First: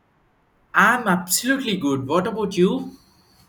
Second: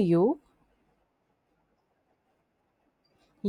You. I'm absolutely good. What about you?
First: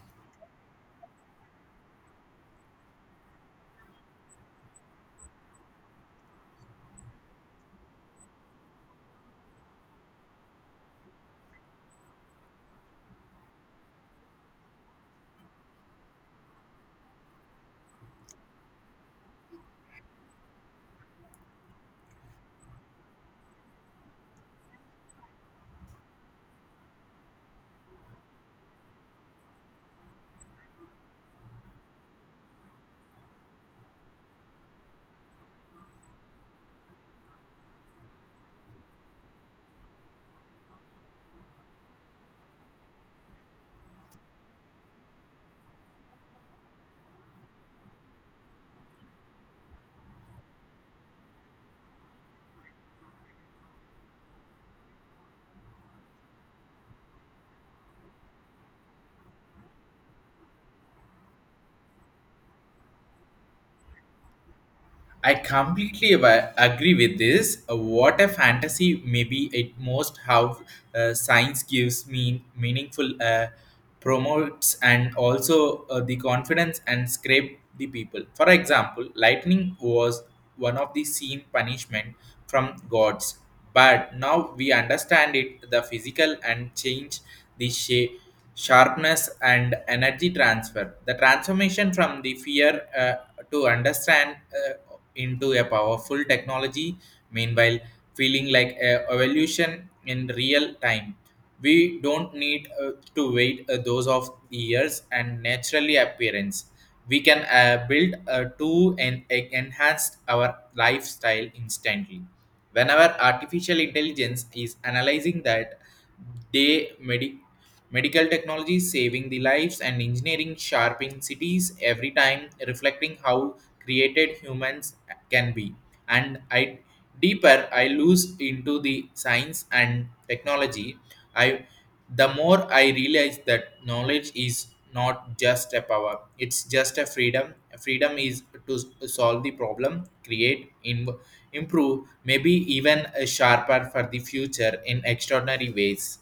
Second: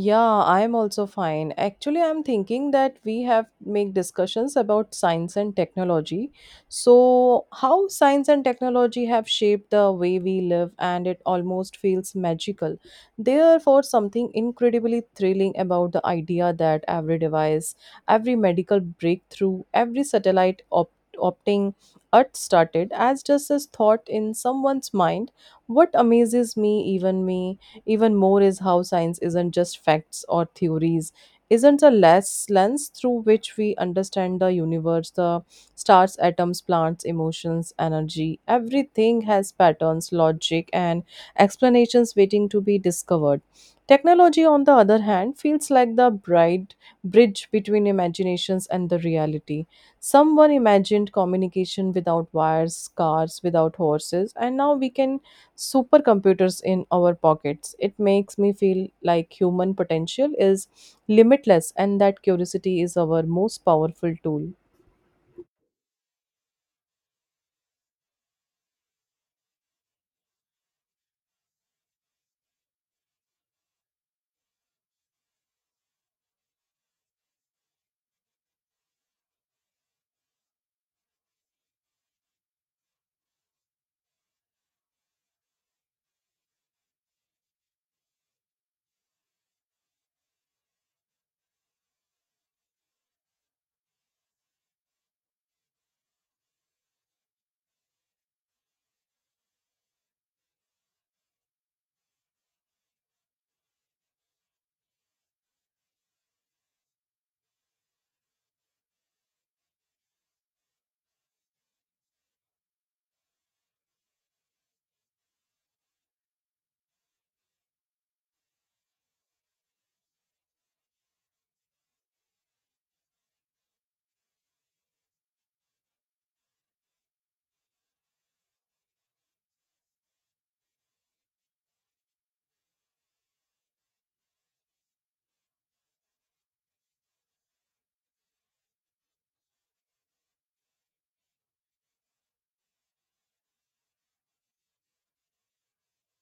Yeah, I'm also fine. Actually, I'm thinking that we have make discussions about science and technology. So how science and technology have shaped the way we live, and it almost feels magical. Therefore something incredibly thrilling about the idea that every device, every medical breakthrough, every satellite op- opting earth started as just a thought in someone's mind. What amazes me even me, even more is how science isn't just facts or theories, isn't a less lens through which we understand the universe, the stars, atoms, plants, emotions, energy. Everything has patterns, logic, and explanations waiting to be discovered. Technology, on the other hand, feels like the bright bridge between imaginations and the reality. Someone imagined communication without wires, cars without horses, and now we can supercomputers in our pockets. It makes me feel like human potential is limitless and that curiosity is our most powerful tool. I completely agree with this. What a fantasy! Maybe it most how science gives me meaningful promotes and also the confidence and scrape the people. For example, lightning was one of the seen punishment from gods, but now we understand it the physical and change the shape sharpness and energy transfer the transformation from the fear to understand into a powerful technology, meanwhile, feeling like a evolution in real time. We don't need to wait those of years and naturally appearance. We can build to and enhance our lifestyle instantly. Whenever artificial intelligence is analyzing that, they meditate. Medical technology saving the lives and engineering sharpening cities every time, reflecting how created humans can be. And I deeper I lose into the science and technology, I the more I realize that knowledge is not just a power, it's just a freedom. Freedom is to solve the problem, create, improve, maybe even sharper for the future in extraordinary ways.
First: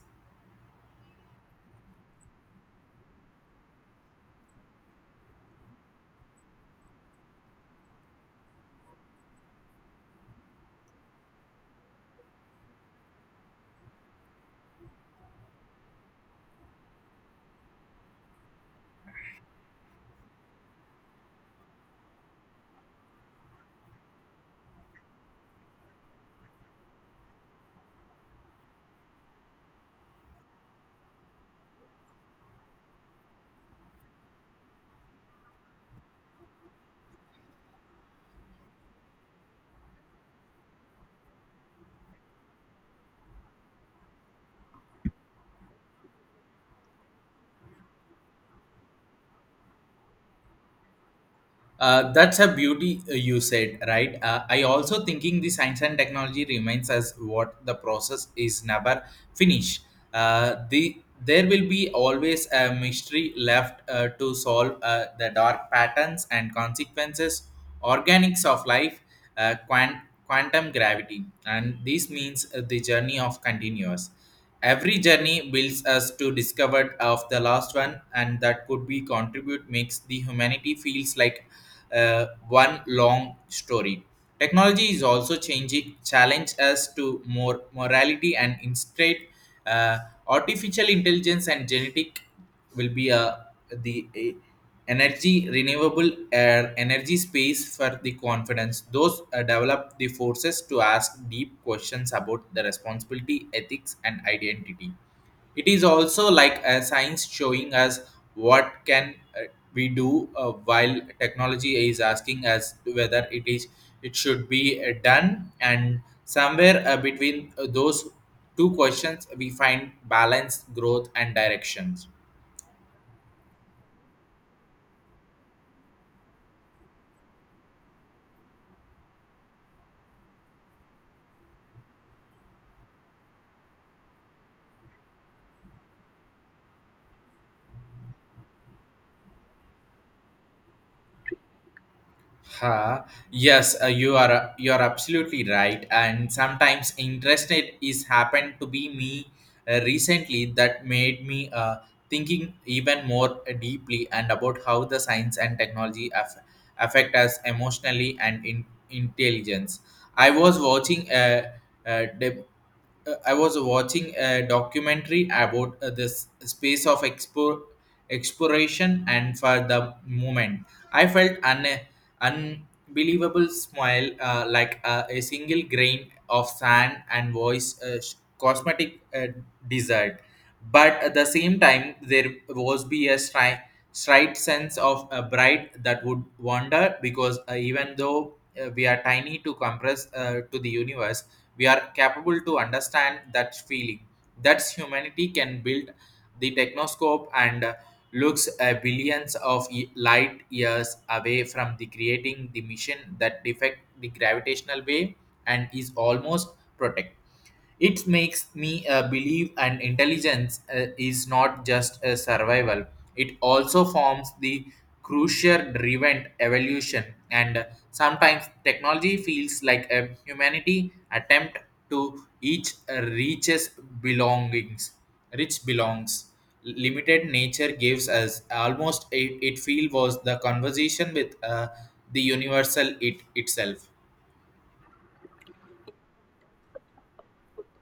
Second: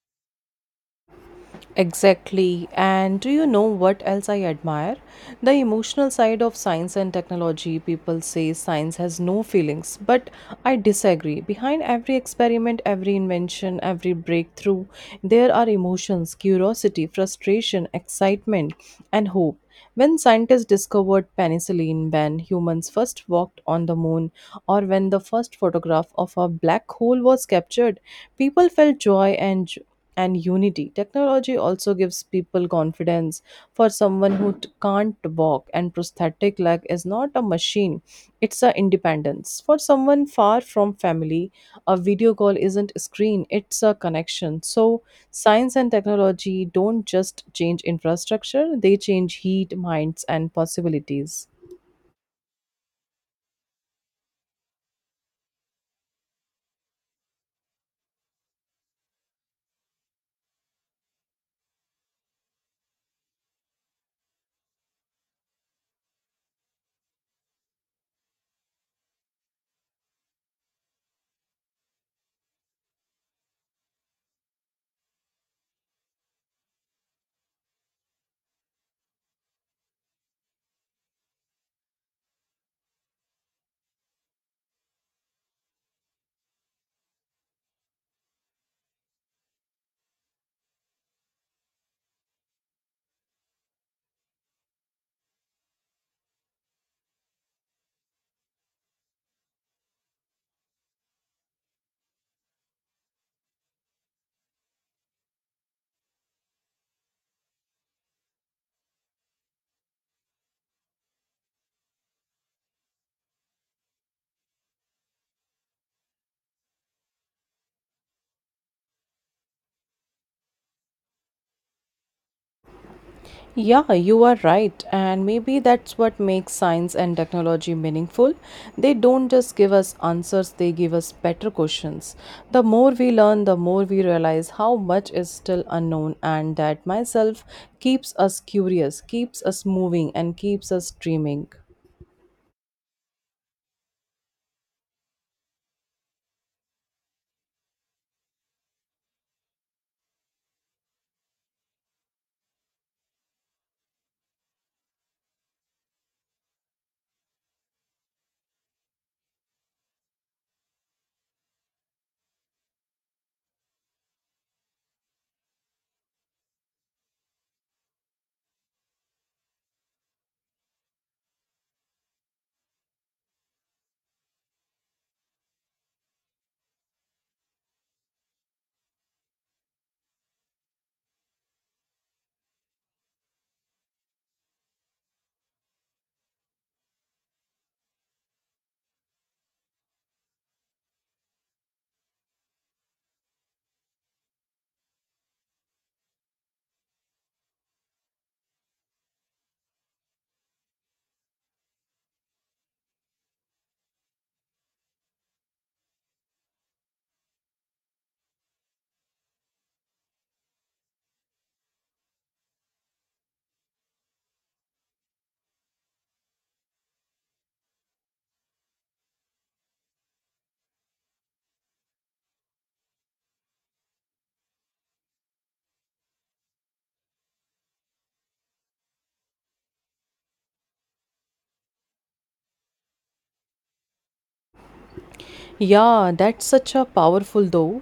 Exactly. And do you know what else I admire? The emotional side of science and technology. People say science has no feelings, but I disagree. Behind every experiment, every invention, every breakthrough, there are emotions, curiosity, frustration, excitement, and hope. When scientists discovered penicillin, when humans first walked on the moon, or when the first photograph of a black hole was captured, people felt joy and unity. Technology also gives people confidence. For someone who can't walk and prosthetic leg is not a machine, it's a independence. For someone far from family, a video call isn't a screen, it's a connection. So science and technology don't just change infrastructure, they change heat, minds and possibilities. That's a beauty you said, right? I also thinking the science and technology remains as what the process is never finished. The there will be always a mystery left to solve the dark patterns and consequences organics of life, uh, quant- quantum gravity, and this means the journey of continuous. Every journey builds us to discover of the last one, and that could be contribute makes the humanity feels like one long story. Technology is also changing, challenge us to more morality and instead uh, artificial intelligence and genetic will be the energy renewable air energy space for the confidence those develop the forces to ask deep questions about the responsibility ethics and identity. It is also like a science showing us what can we do while technology is asking us whether it is it should be done, and somewhere between those two questions we find balance growth and directions. Yeah, you are right. And maybe that's what makes science and technology meaningful. They don't just give us answers, they give us better questions. The more we learn, the more we realize how much is still unknown, and that myself keeps us curious, keeps us moving, and keeps us dreaming. Ha. Yes, you are absolutely right. And sometimes interestnet is happened to be me recently that made me thinking even more deeply and about how the science and technology affect us emotionally and in intelligence. I was watching a, I was watching a documentary about this space of exploration, and for the moment, I felt an unbelievable smile, like a single grain of sand and voice cosmetic desert. But at the same time, there was be a straight sense of a bright that would wander because even though we are tiny to compress to the universe we are capable to understand that feeling. That's humanity can build the technoscope and looks billions of light years away from the creating the mission that defect the gravitational wave and is almost protect. It makes me believe an intelligence is not just a survival, it also forms the crucial driven evolution, and sometimes technology feels like a humanity attempt to each reaches belongings rich belongs limited nature gives us almost it feel was the conversation with the universal it itself. Yeah, that's such a powerful though.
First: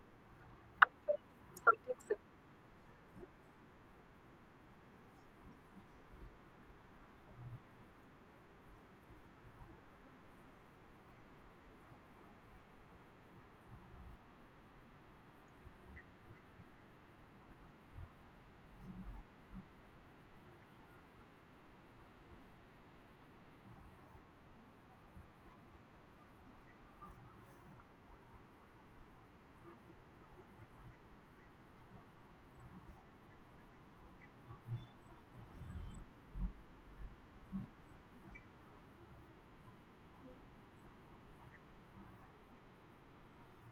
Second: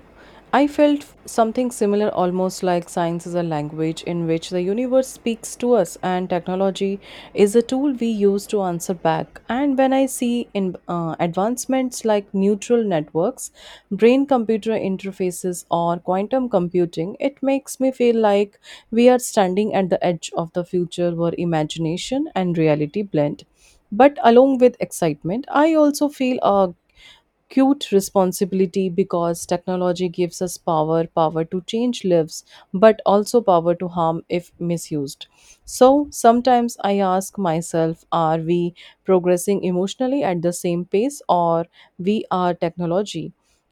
I felt something similar, almost like science is a language in which the universe speaks to us, and technology is a tool we use to answer back. And when I see in advancements like neural networks, brain-computer interfaces, or quantum computing, it makes me feel like we are standing at the edge of the future where imagination and reality blend. But along with excitement, I also feel a cute responsibility, because technology gives us power power to change lives, but also power to harm if misused. So sometimes I ask myself, are we progressing emotionally at the same pace, or we are technology?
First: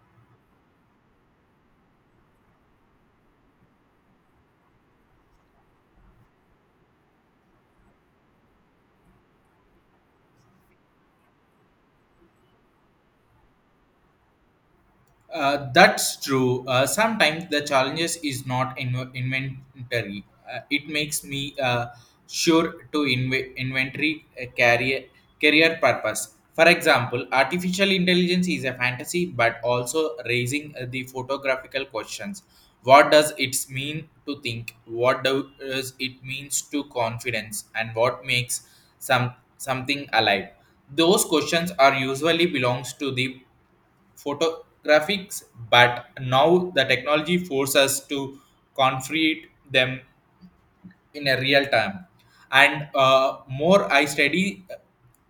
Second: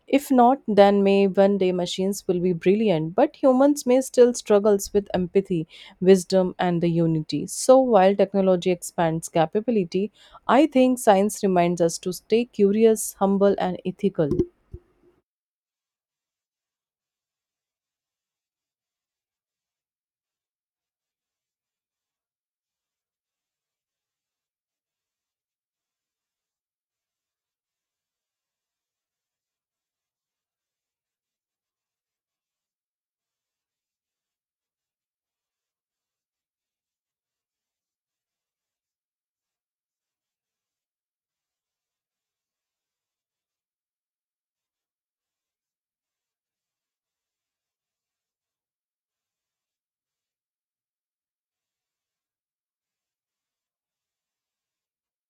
If not, then may one day machines will be brilliant, but humans may still struggles with empathy, wisdom, and the unity. So while technology expands capability, I think science reminds us to stay curious, humble, and ethical. That's true. Sometimes the challenges is not inventory. It makes me sure to inventory career purpose. For example, artificial intelligence is a fantasy, but also raising the photographical questions. What does it mean to think? What does it means to confidence? And what makes something alive? Those questions are usually belongs to the photographics, but now the technology forces us to confront them in a real time. And more I study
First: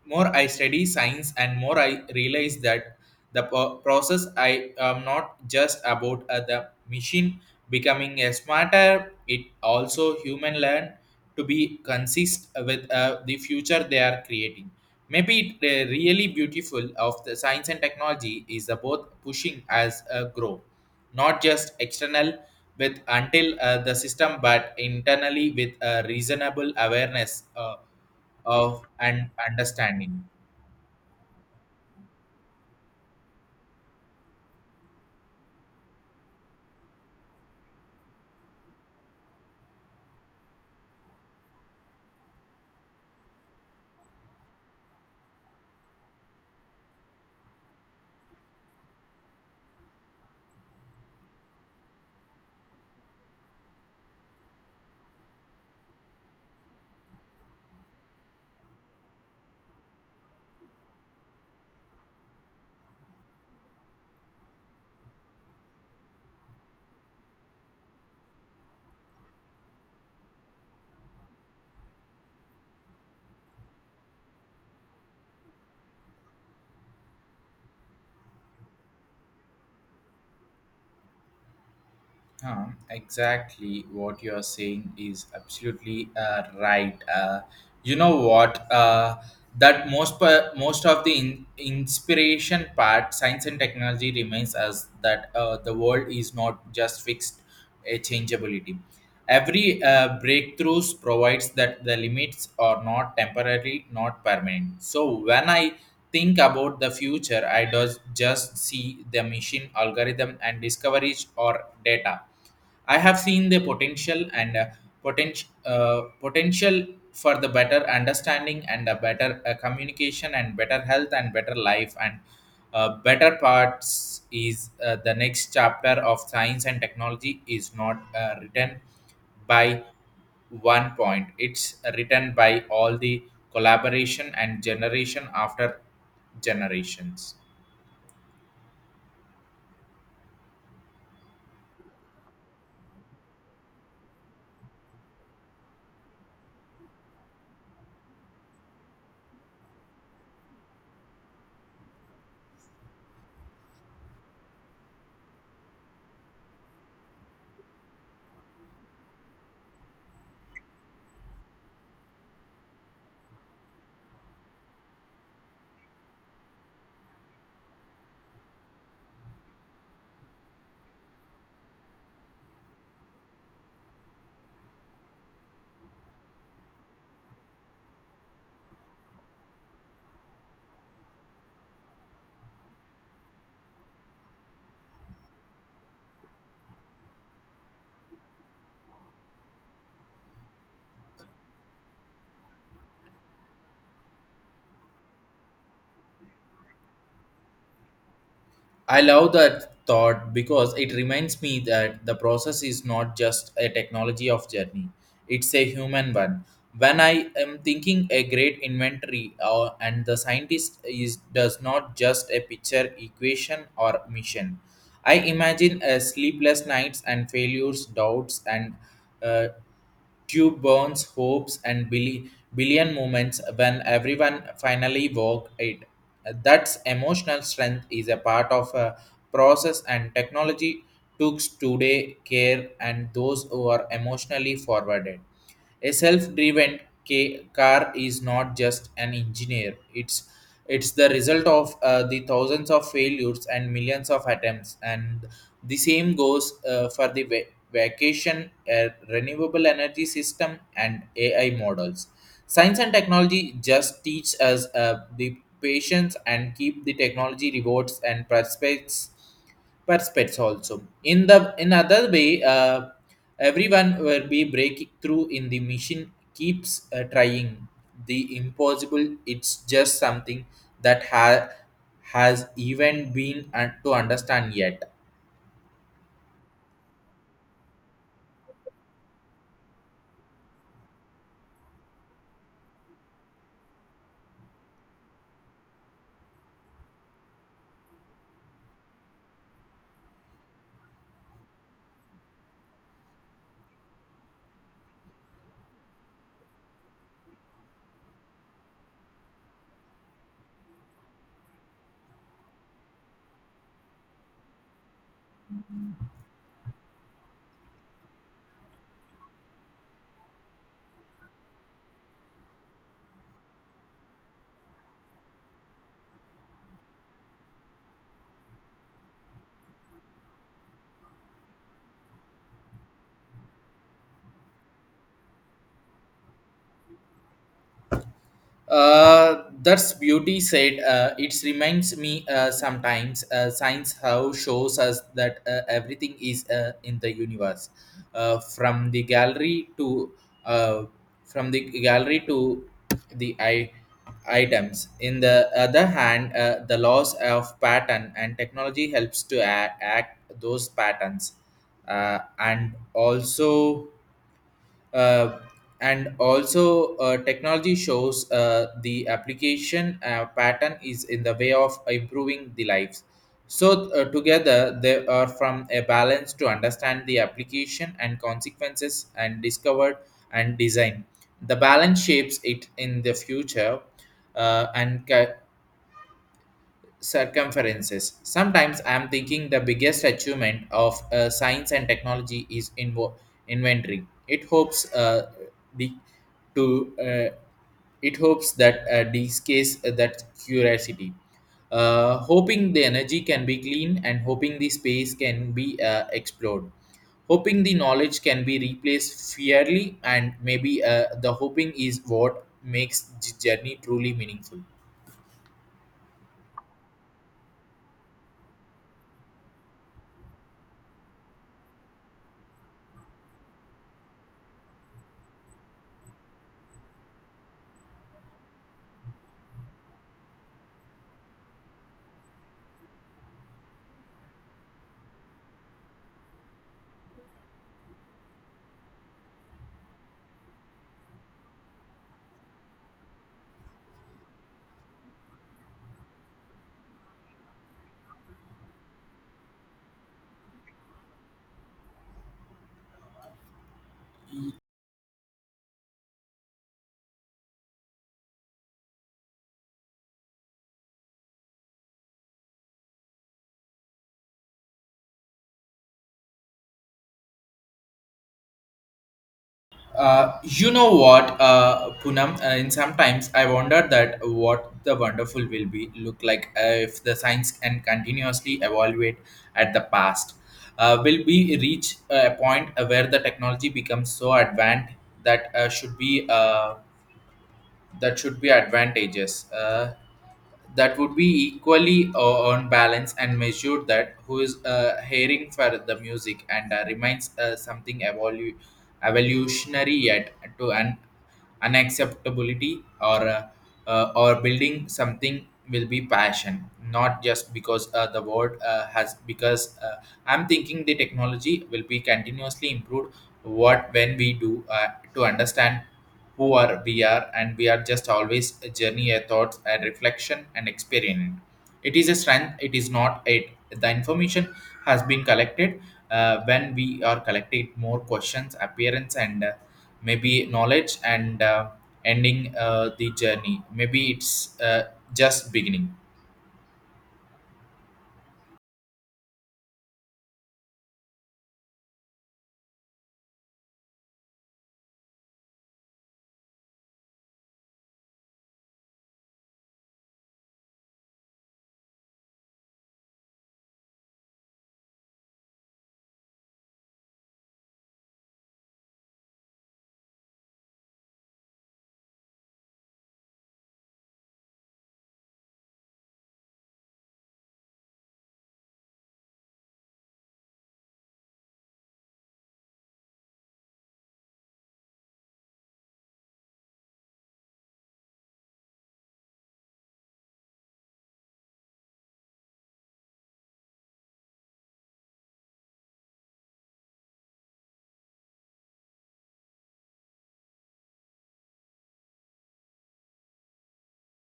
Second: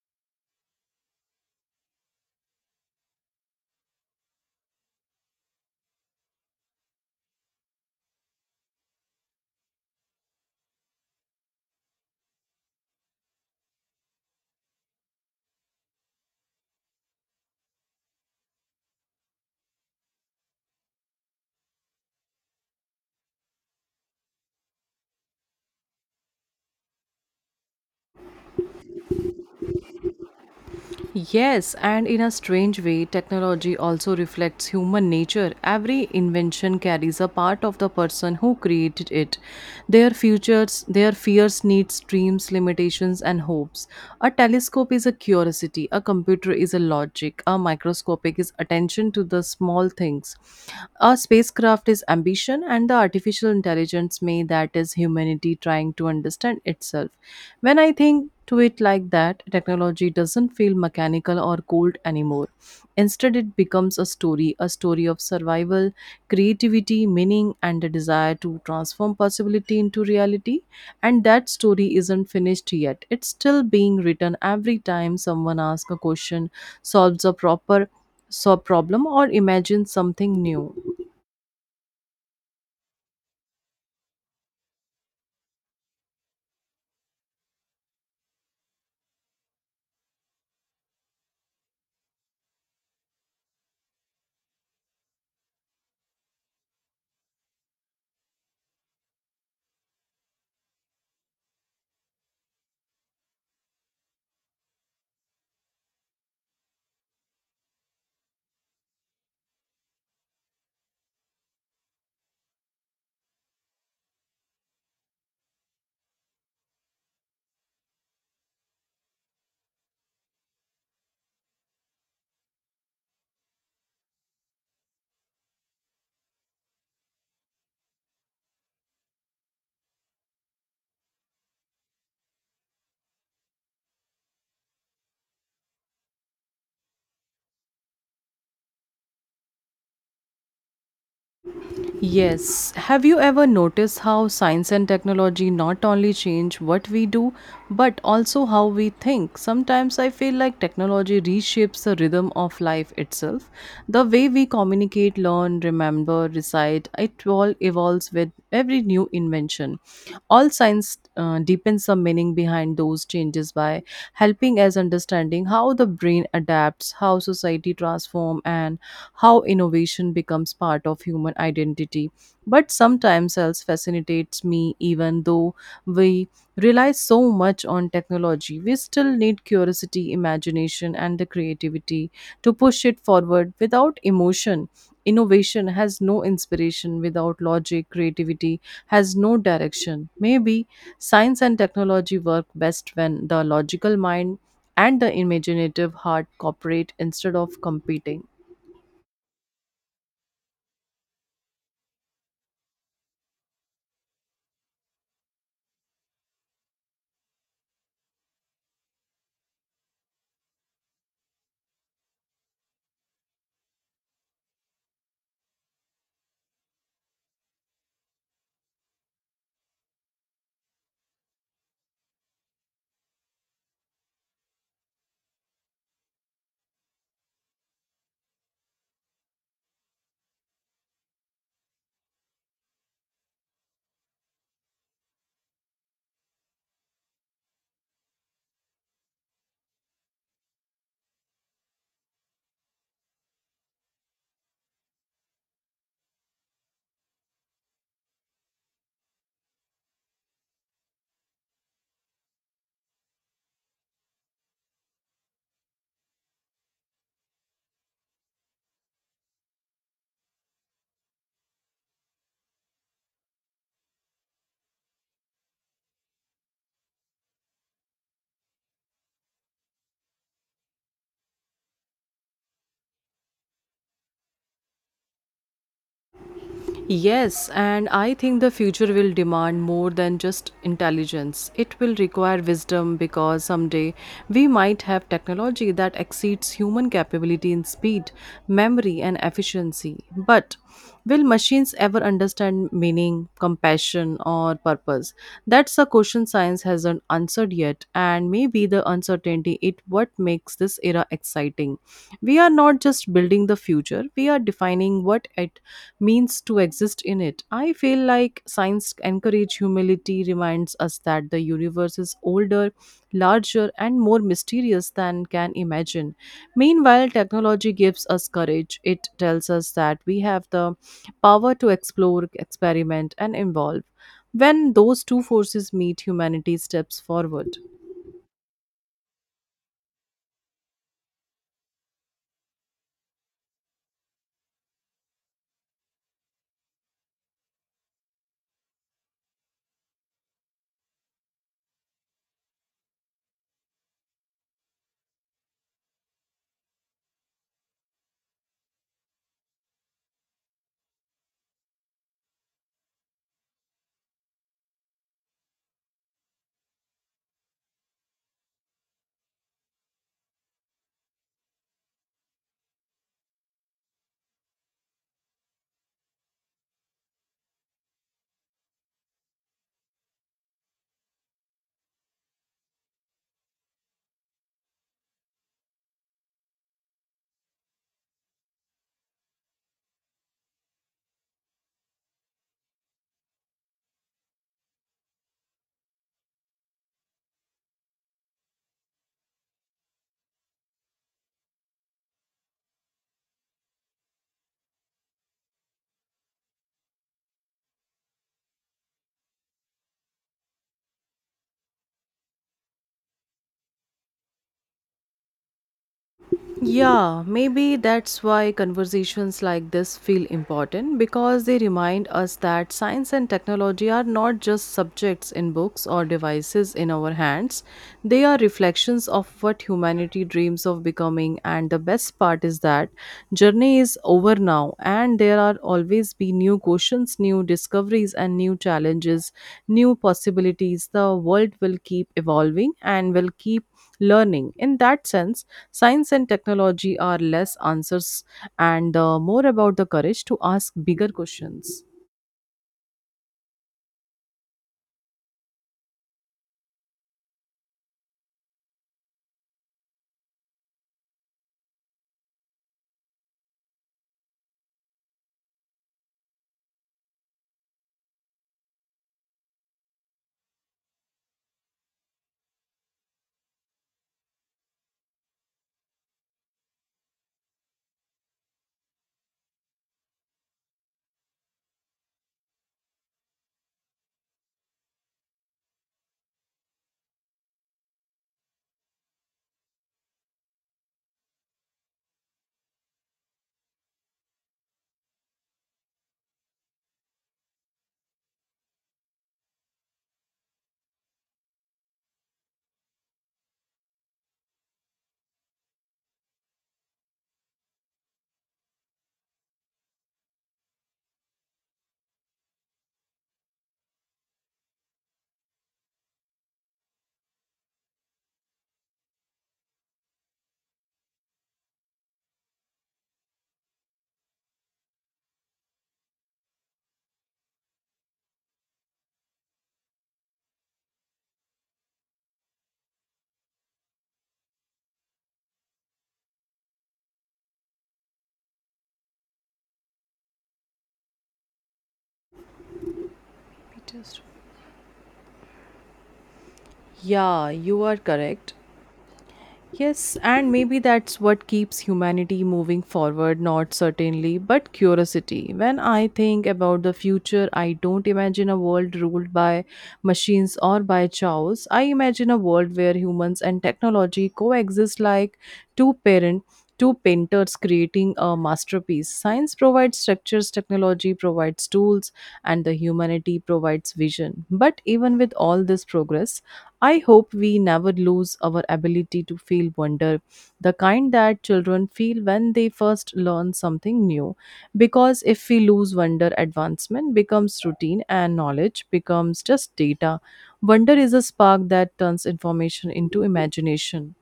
more I study science and more I realize that the process I am not just about the machine becoming a smarter, it also human learn to be consist with the future they are creating. Maybe it really beautiful of the science and technology is about pushing as a grow, not just external with until the system, but internally with a reasonable awareness of and understanding. Yes, and in a strange way, technology also reflects human nature. Every invention carries a part of the person who created it. Their futures, their fears, needs, dreams, limitations, and hopes. A telescope is a curiosity, a computer is a logic, a microscopic is attention to the small things. A spacecraft is ambition, and the artificial intelligence may that is humanity trying to understand itself. When I think to it like that, technology doesn't feel mechanical or cold anymore. Instead, it becomes a story of survival, creativity, meaning, and the desire to transform possibility into reality. And that story isn't finished yet. It's still being written every time someone asks a question, solves a proper so problem, or imagines something new. Huh, exactly what you are saying is absolutely right. You know what? That most most of the inspiration part, science and technology remains as that the world is not just fixed a changeability. Every breakthroughs provides that the limits are not temporary, not permanent. So when I think about the future, I does just see the machine algorithm and discoveries or data. I have seen the potential and potential for the better understanding and a better communication and better health and better life and better parts is the next chapter of science and technology is not written by one point, it's written by all the collaboration and generation after generations. Yes. Have you ever noticed how science and technology not only change what we do, but also how we think? Sometimes I feel like technology reshapes the rhythm of life itself. The way we communicate, learn, remember, recite, it all evolves with every new invention. All science deepens the meaning behind those changes by helping us understanding how the brain adapts, how society transforms, and how innovation becomes part of human identity. But sometimes else fascinates me, even though we rely so much on technology, we still need curiosity, imagination, and the creativity to push it forward without emotion. Innovation has no inspiration without logic, creativity has no direction. Maybe science and technology work best when the logical mind and the imaginative heart cooperate instead of competing. I love that thought because it reminds me that the process is not just a technology of journey, it's a human one. When I am thinking a great inventory and the scientist is does not just a picture equation or mission. I imagine a sleepless nights and failures, doubts and uh, Tube burns hopes and billion moments when everyone finally walk it. That's emotional strength is a part of a process and technology took today care and those who are emotionally forwarded. A self-driven car is not just an engineer. It's the result of the thousands of failures and millions of attempts. And the same goes for the vacation, renewable energy system, and AI models. Science and technology just teach us the patience and keep the technology rewards and prospects perspectives also in the in other way. Everyone will be breaking through in the machine keeps trying the impossible. It's just something that has even been to understand yet. Yes, and I think the future will demand more than just intelligence. It will require wisdom, because someday we might have technology that exceeds human capability in speed, memory, and efficiency. But will machines ever understand meaning, compassion, or purpose? That's a question science hasn't answered yet, and maybe the uncertainty it what makes this era exciting. We are not just building the future, we are defining what it means to exist in it. I feel like science encourage humility, reminds us that the universe is older, larger and more mysterious than can imagine. Meanwhile, technology gives us courage. It tells us that we have the power to explore, experiment and evolve. When those two forces meet, humanity steps forward. That's beauty said. It reminds me sometimes science how shows us that everything is in the universe, uh, from the gallery to uh, from the gallery to the I items. In the other hand, the laws of pattern and technology helps to act those patterns, uh, and also uh, and also technology shows the application pattern is in the way of improving the lives. So together they are from a balance to understand the application and consequences and discovered and design the balance shapes it in the future, uh, and ca- circumferences. Sometimes I am thinking the biggest achievement of science and technology is inventory. The to uh, it hopes that this case that curiosity, hoping the energy can be clean and hoping the space can be explored, hoping the knowledge can be replaced fairly. And maybe the hoping is what makes the journey truly meaningful. Yeah, maybe that's why conversations like this feel important, because they remind us that science and technology are not just subjects in books or devices in our hands. They are reflections of what humanity dreams of becoming, and the best part is that journey is over now, and there are always be new questions, new discoveries and new challenges, new possibilities. The world will keep evolving and will keep learning. In that sense, science and technology are less answers and more about the courage to ask bigger questions. You know what, Poonam, and sometimes I wonder that what the wonderful will be look like if the science can continuously evaluate at the past. Will be reach a point where the technology becomes so advanced that should be that should be advantageous. That would be equally on balance and measured that who is hearing for the music and reminds something evolutionary yet to an unacceptability, or building something will be passion not just because the word has because I'm thinking the technology will be continuously improved. What when we do to understand who are we are, and we are just always a journey, a thoughts, a reflection and experience. It is a strength, it is not it the information has been collected. When we are collecting more questions appearance, and maybe knowledge and ending the journey, maybe it's uh, just beginning. Peter's. Yeah, you are correct. Yes, and maybe that's what keeps humanity moving forward, not certainly, but curiosity. When I think about the future, I don't imagine a world ruled by machines or by chows. I imagine a world where humans and technology coexist like two parent, two painters creating a masterpiece. Science provides structures, technology provides tools, and the humanity provides vision. But even with all this progress, I hope we never lose our ability to feel wonder, the kind that children feel when they first learn something new. Because if we lose wonder, advancement becomes routine and knowledge becomes just data. Wonder is a spark that turns information into imagination.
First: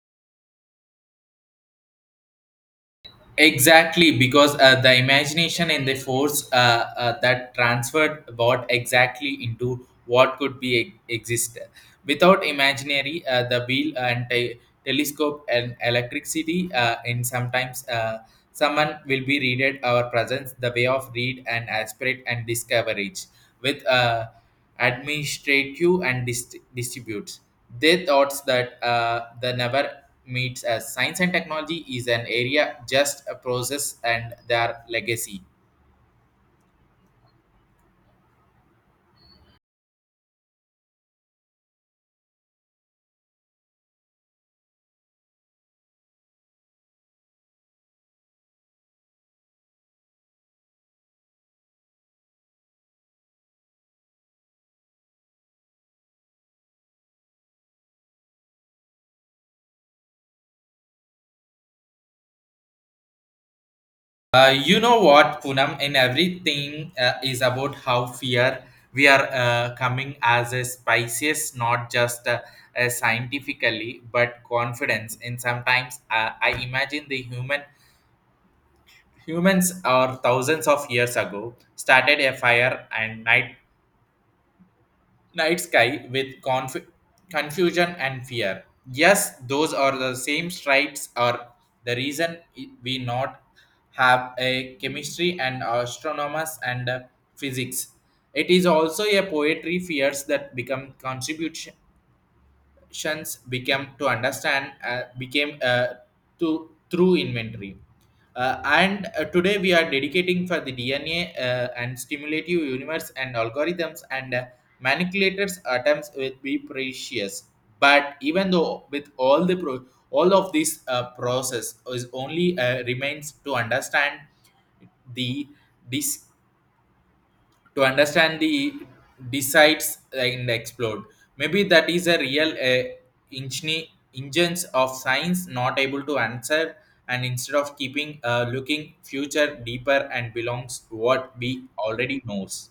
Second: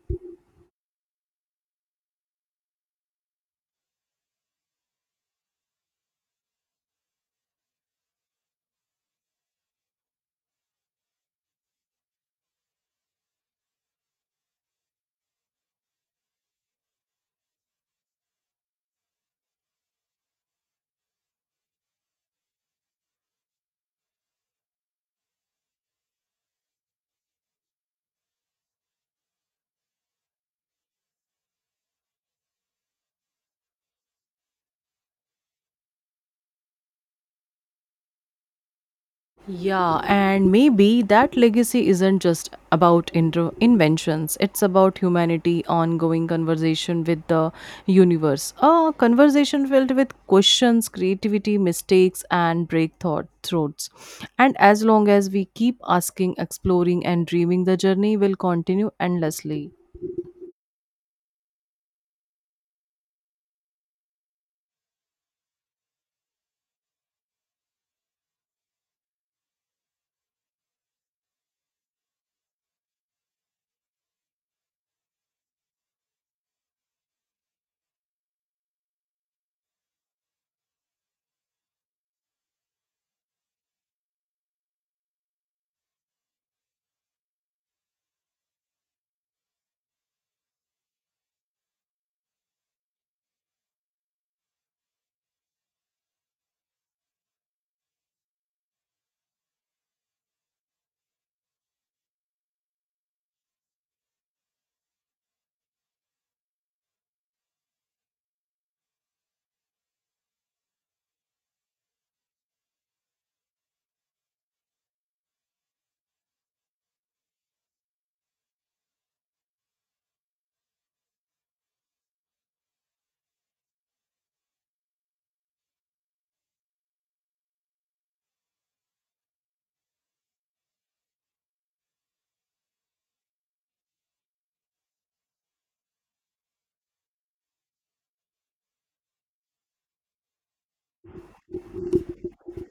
Exactly, because the imagination and the force that transferred what exactly into what could be exist. Without imaginary, the wheel and telescope and electricity, and sometimes someone will be readed our presence, the way of read and aspirate and discoverage with administrative and distributes. They thoughts that the never meets as science and technology is an area just a process and their legacy. Yeah, and maybe that legacy isn't just about inventions. It's about humanity, ongoing conversation with the universe. A conversation filled with questions, creativity, mistakes, and breakthroughs. And as long as we keep asking, exploring, and dreaming, the journey will continue endlessly. You know what, Punam, in everything is about how fear we are coming as a species, not just scientifically, but confidence. And sometimes I imagine the humans are thousands of years ago started a fire and night sky with confusion and fear. Yes, those are the same stripes are the reason we not have a chemistry and astronomers and physics. It is also a poetry fears that become contribution transactions became to understand became to through inventory. And today we are dedicating for the DNA and stimulative universe and algorithms and manipulators attempts will be precious. But even though with all all of this process is only remains to understand the dis to understand the decides and explode. Maybe that is a real engine, engines of science not able to answer, and instead of keeping looking future deeper and belongs to what we already knows.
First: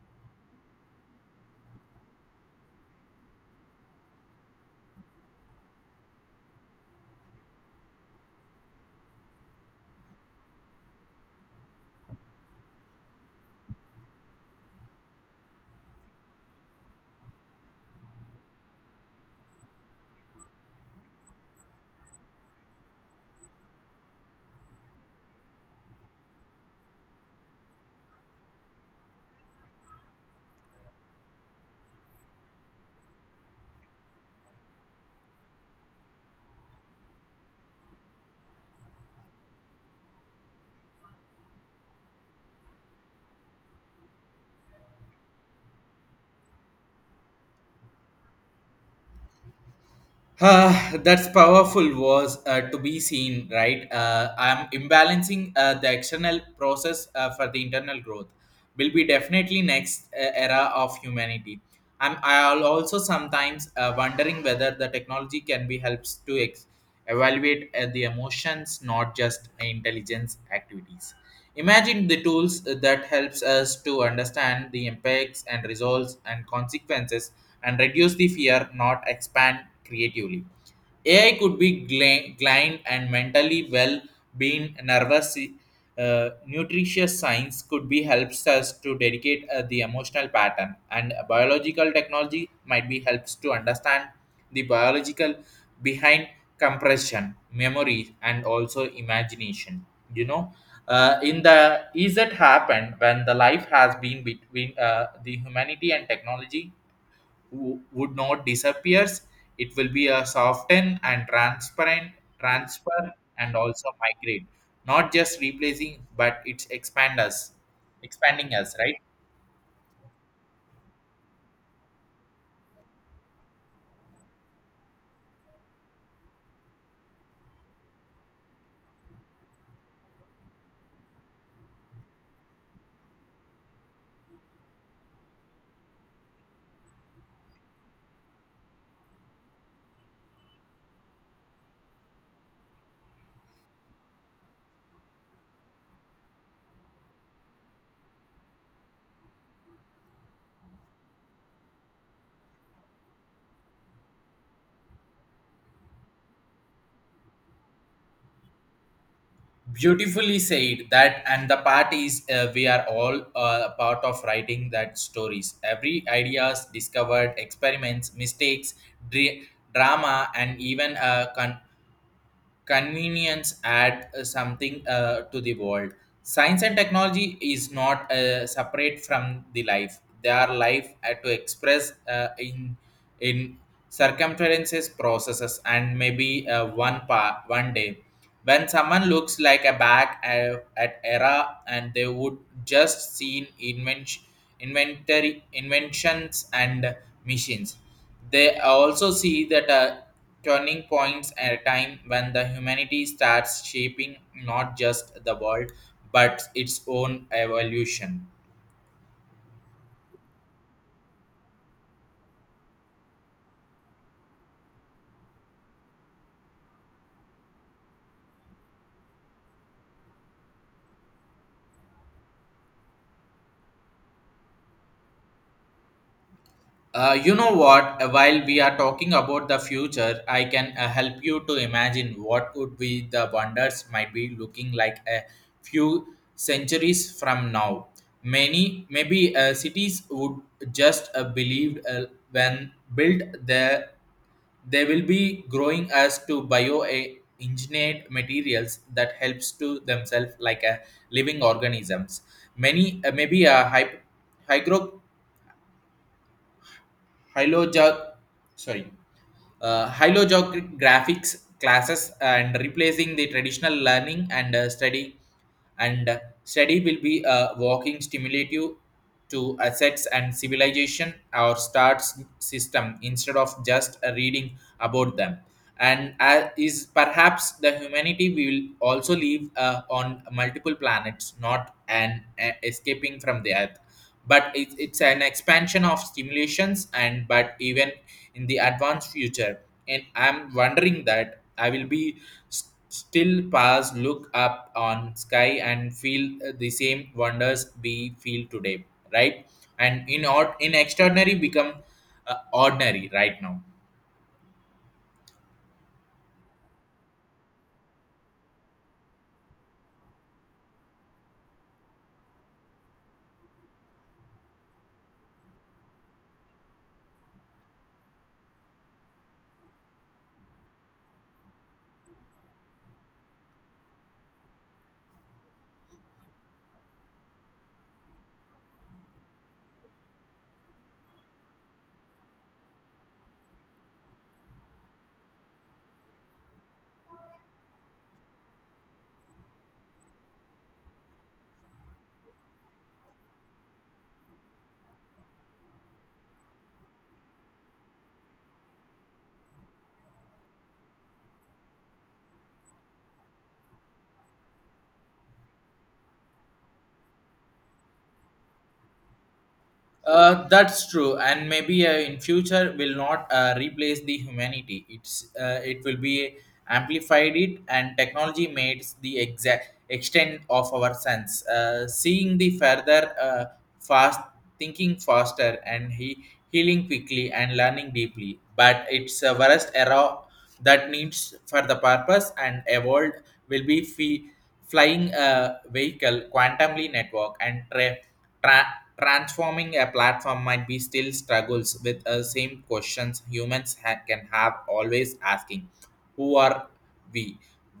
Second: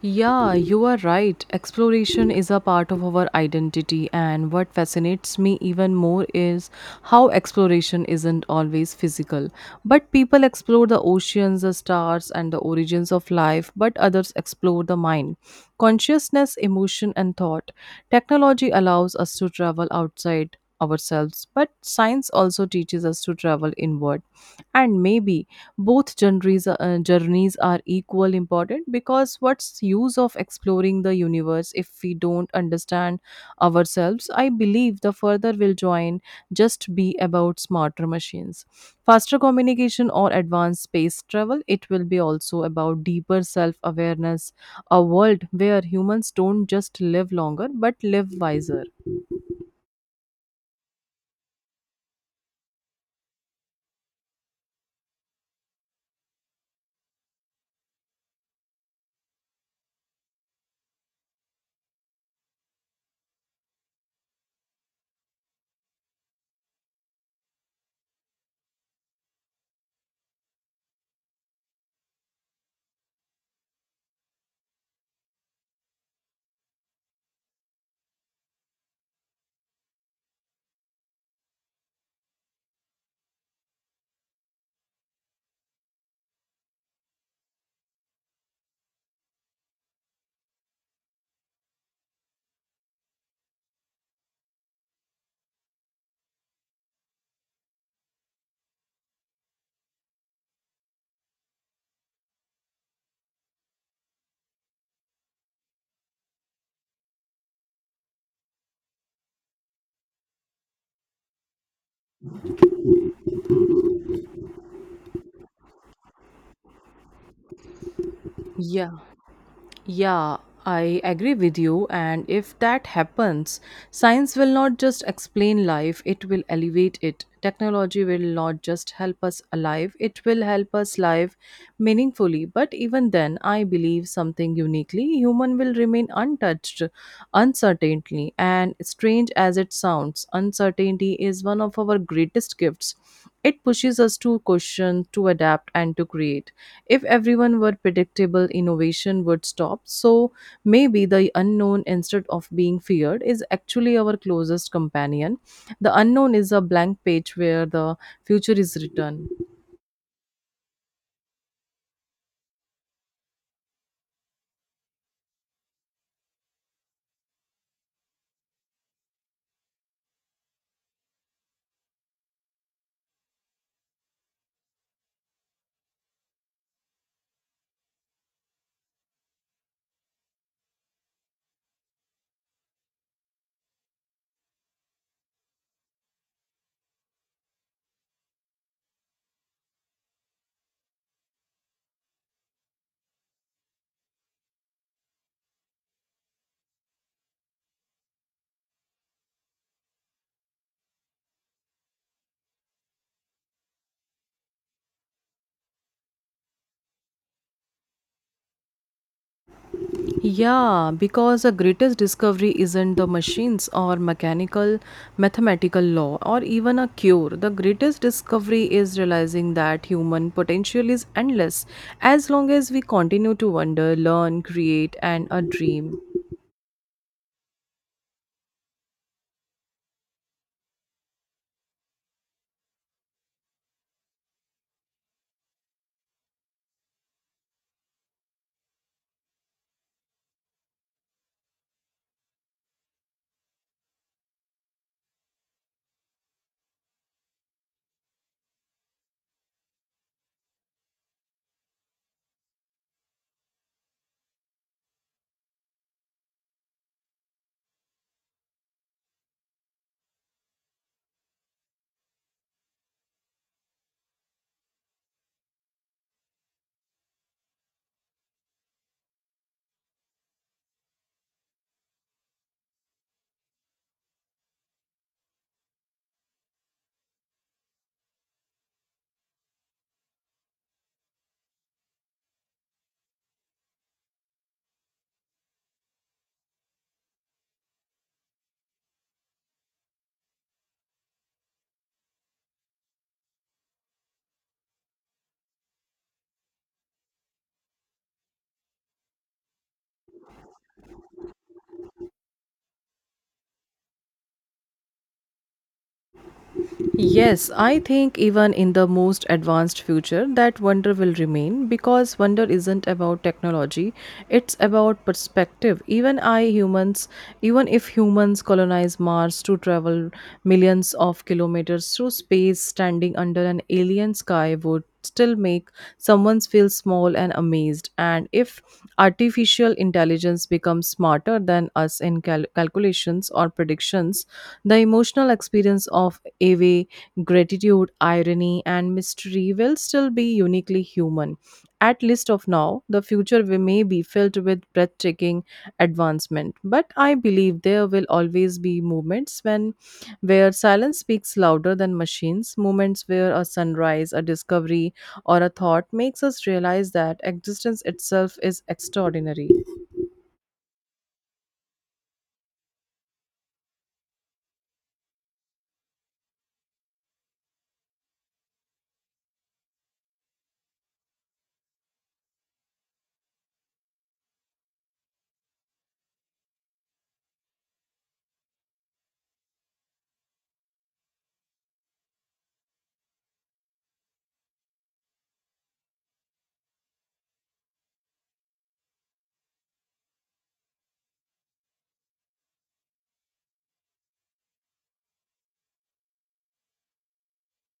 Yeah, you are right. Exploration is a part of our identity, and what fascinates me even more is how exploration isn't always physical. But people explore the oceans, the stars, and the origins of life, but others explore the mind, consciousness, emotion, and thought. Technology allows us to travel outside ourselves, but science also teaches us to travel inward. And maybe both journeys are equal important, because what's use of exploring the universe if we don't understand ourselves. I believe the further will join just be about smarter machines, faster communication or advanced space travel. It will be also about deeper self awareness, a world where humans don't just live longer but live wiser. Ah, that's powerful was to be seen, right? I'm imbalancing the external process for the internal growth. Will be definitely next era of humanity. I'll also sometimes wondering whether the technology can be helps to evaluate the emotions, not just intelligence activities. Imagine the tools that helps us to understand the impacts and results and consequences and reduce the fear, not expand creatively. AI could be client and mentally well being nervous. Nutritious science could be helps us to dedicate the emotional pattern and biological technology might be helps to understand the biological behind compression memory and also imagination you know in the is it happened when the life has been between the humanity and technology would not disappears, it will be a soften and transparent transfer and also migrate, not just replacing but it's expanding us, Yeah. right? Yeah, I agree with you. And if that happens, science will not just explain life, it will elevate it. Technology will not just help us alive, it will help us live meaningfully. But even then, I believe something uniquely human will remain untouched, uncertainly. And strange as it sounds, uncertainty is one of our greatest gifts. It pushes us to question, to adapt, and to create. If everyone were predictable, innovation would stop. So maybe the unknown, instead of being feared, is actually our closest companion. The unknown is a blank page where the future is written. Beautifully said that, and the part is we are all part of writing that stories, every ideas discovered, experiments, mistakes, dra- drama, and even convenience add something to the world. Science and technology is not separate from the life, they are life to express in circumferences processes. And maybe one day when someone looks like a back at era, and they would just seen inventions and machines, they also see that turning points at a time when the humanity starts shaping not just the world, but its own evolution. Yeah, because the greatest discovery isn't the machines or mechanical, mathematical law or even a cure. The greatest discovery is realizing that human potential is endless as long as we continue to wonder, learn, create, and a dream. You know what? While we are talking about the future, I can help you to imagine what would be the wonders might be looking like a few centuries from now. Maybe cities would just believed when built there. They will be growing as to bioengineered materials that helps to themselves like a living organisms. Many maybe a hy- hygro hyloja sorry uh, graphics classes and replacing the traditional learning and study will be a walking stimulative to assets and civilization or starts system, instead of just reading about them. And is perhaps the humanity will also live on multiple planets, not an escaping from the earth, but it's an expansion of stimulations. And but even in the advanced future, and I'm wondering that I will be still pass look up on sky and feel the same wonders we feel today, right? And in or in extraordinary become ordinary right now. Yes, I think even in the most advanced future, that wonder will remain, because wonder isn't about technology, it's about perspective. Even I humans, even if humans colonize Mars to travel millions of kilometers through space, standing under an alien sky would still make someone feel small and amazed. And if artificial intelligence becomes smarter than us in calculations or predictions, the emotional experience of awe, gratitude, irony, and mystery will still be uniquely human. At least of now, the future we may be filled with breathtaking advancement. But I believe there will always be moments when where silence speaks louder than machines, moments where a sunrise, a discovery, or a thought makes us realize that existence itself is extraordinary. That's true, and maybe in future will not replace the humanity. It will be amplified it, and technology makes the exact extent of our sense. Seeing the further, fast thinking faster, and he healing quickly and learning deeply. But it's a worst era that needs for the purpose and evolved will be fee flying a vehicle quantumly network and transforming a platform might be still struggles with the same questions humans can have always asking. Who are we?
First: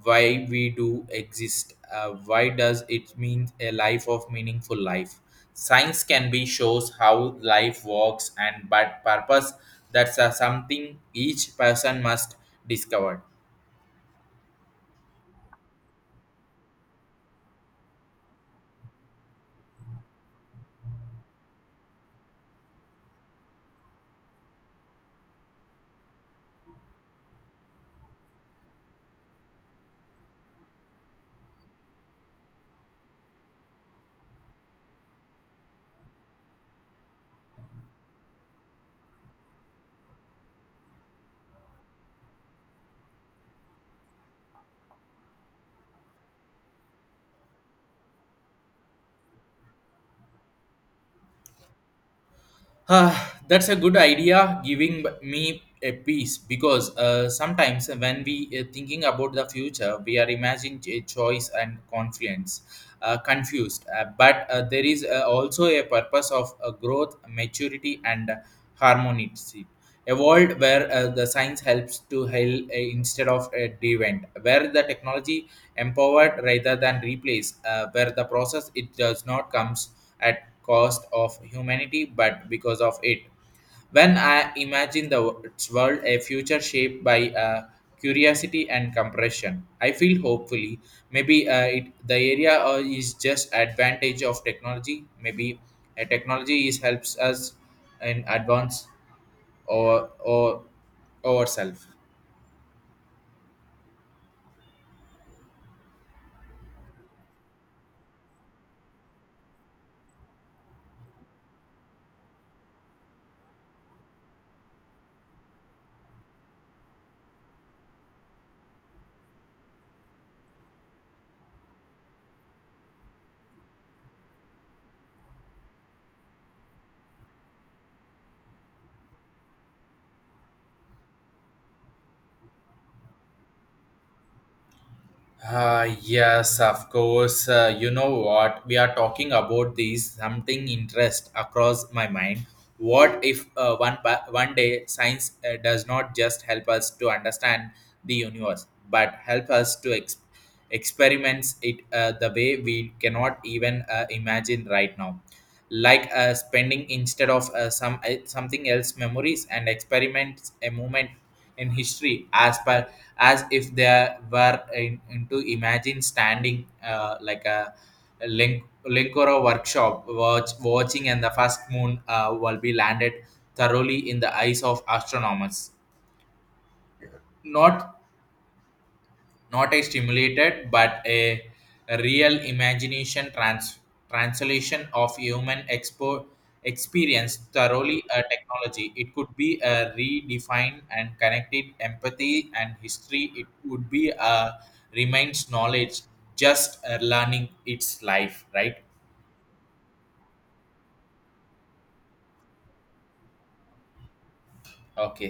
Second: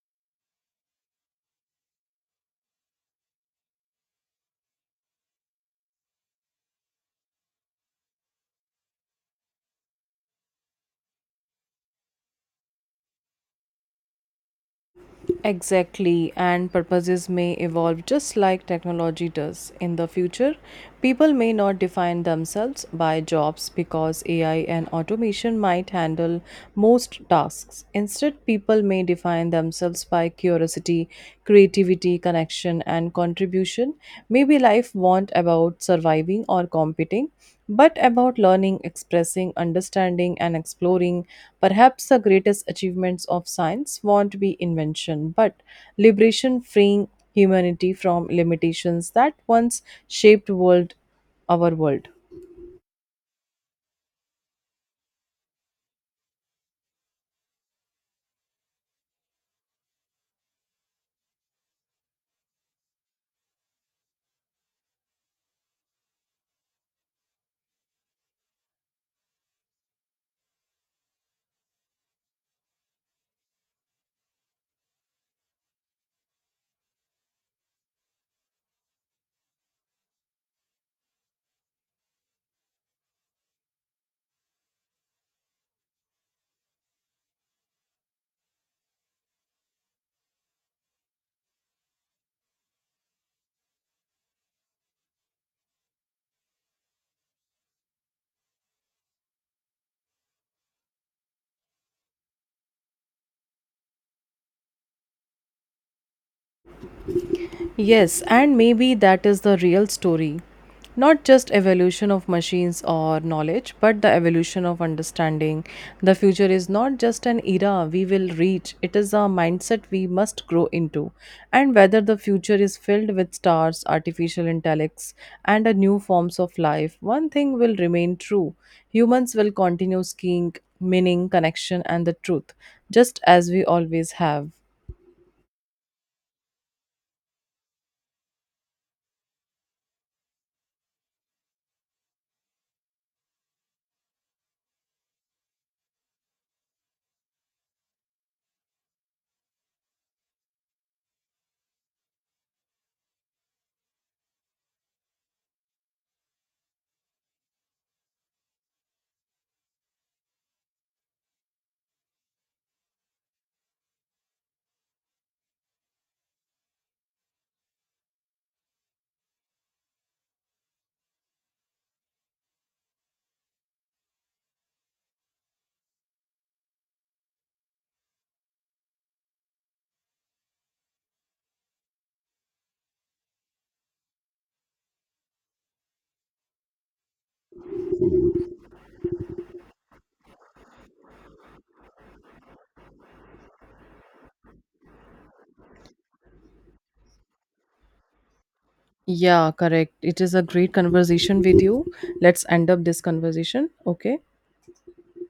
Why we do exist? Why does it mean a life of meaningful life? Science can be shows how life works, and but purpose, that's something each person must discover. Exactly, and purposes may evolve just like technology does. In the future, people may not define themselves by jobs, because AI and automation might handle most tasks. Instead, people may define themselves by curiosity, creativity, connection, and contribution. Maybe life won't about surviving or competing, but about learning, expressing, understanding, and exploring. Perhaps the greatest achievements of science won't be invention, but liberation, freeing humanity from limitations that once shaped world our world. That's a good idea, giving me a peace because sometimes when we thinking about the future, we are imagining a choice and confidence, confused. But there is also a purpose of growth, maturity, and harmony evolved, where the science helps to heal instead of a event, where the technology empowered rather than replace, where the process it does not comes at cost of humanity but because of it. When I imagine the its world, a future shaped by curiosity and compression, I feel hopefully. Maybe the area is just advantage of technology. Maybe a technology is helps us in advance or ourselves. Yes, and maybe that is the real story. Not just evolution of machines or knowledge, but the evolution of understanding. The future is not just an era we will reach, it is a mindset we must grow into. And whether the future is filled with stars, artificial intellects, and a new forms of life, one thing will remain true. Humans will continue seeking meaning, connection, and the truth, just as we always have. Yes, of course. You know what? We are talking about this, something interest across my mind. What if one day science does not just help us to understand the universe, but help us to experiments it the way we cannot even imagine right now. Like spending instead of something else memories and experiments a moment in history as per, as if they were into imagine standing like a linkoro workshop watching and the first moon will be landed thoroughly in the eyes of astronomers, not not a stimulated but a real imagination translation of human experience thoroughly a technology. It could be a redefined and connected empathy and history, it would be a remains knowledge just learning its life, right? Yeah, correct. It is a great conversation with you. Let's end up this conversation. Okay. Okay.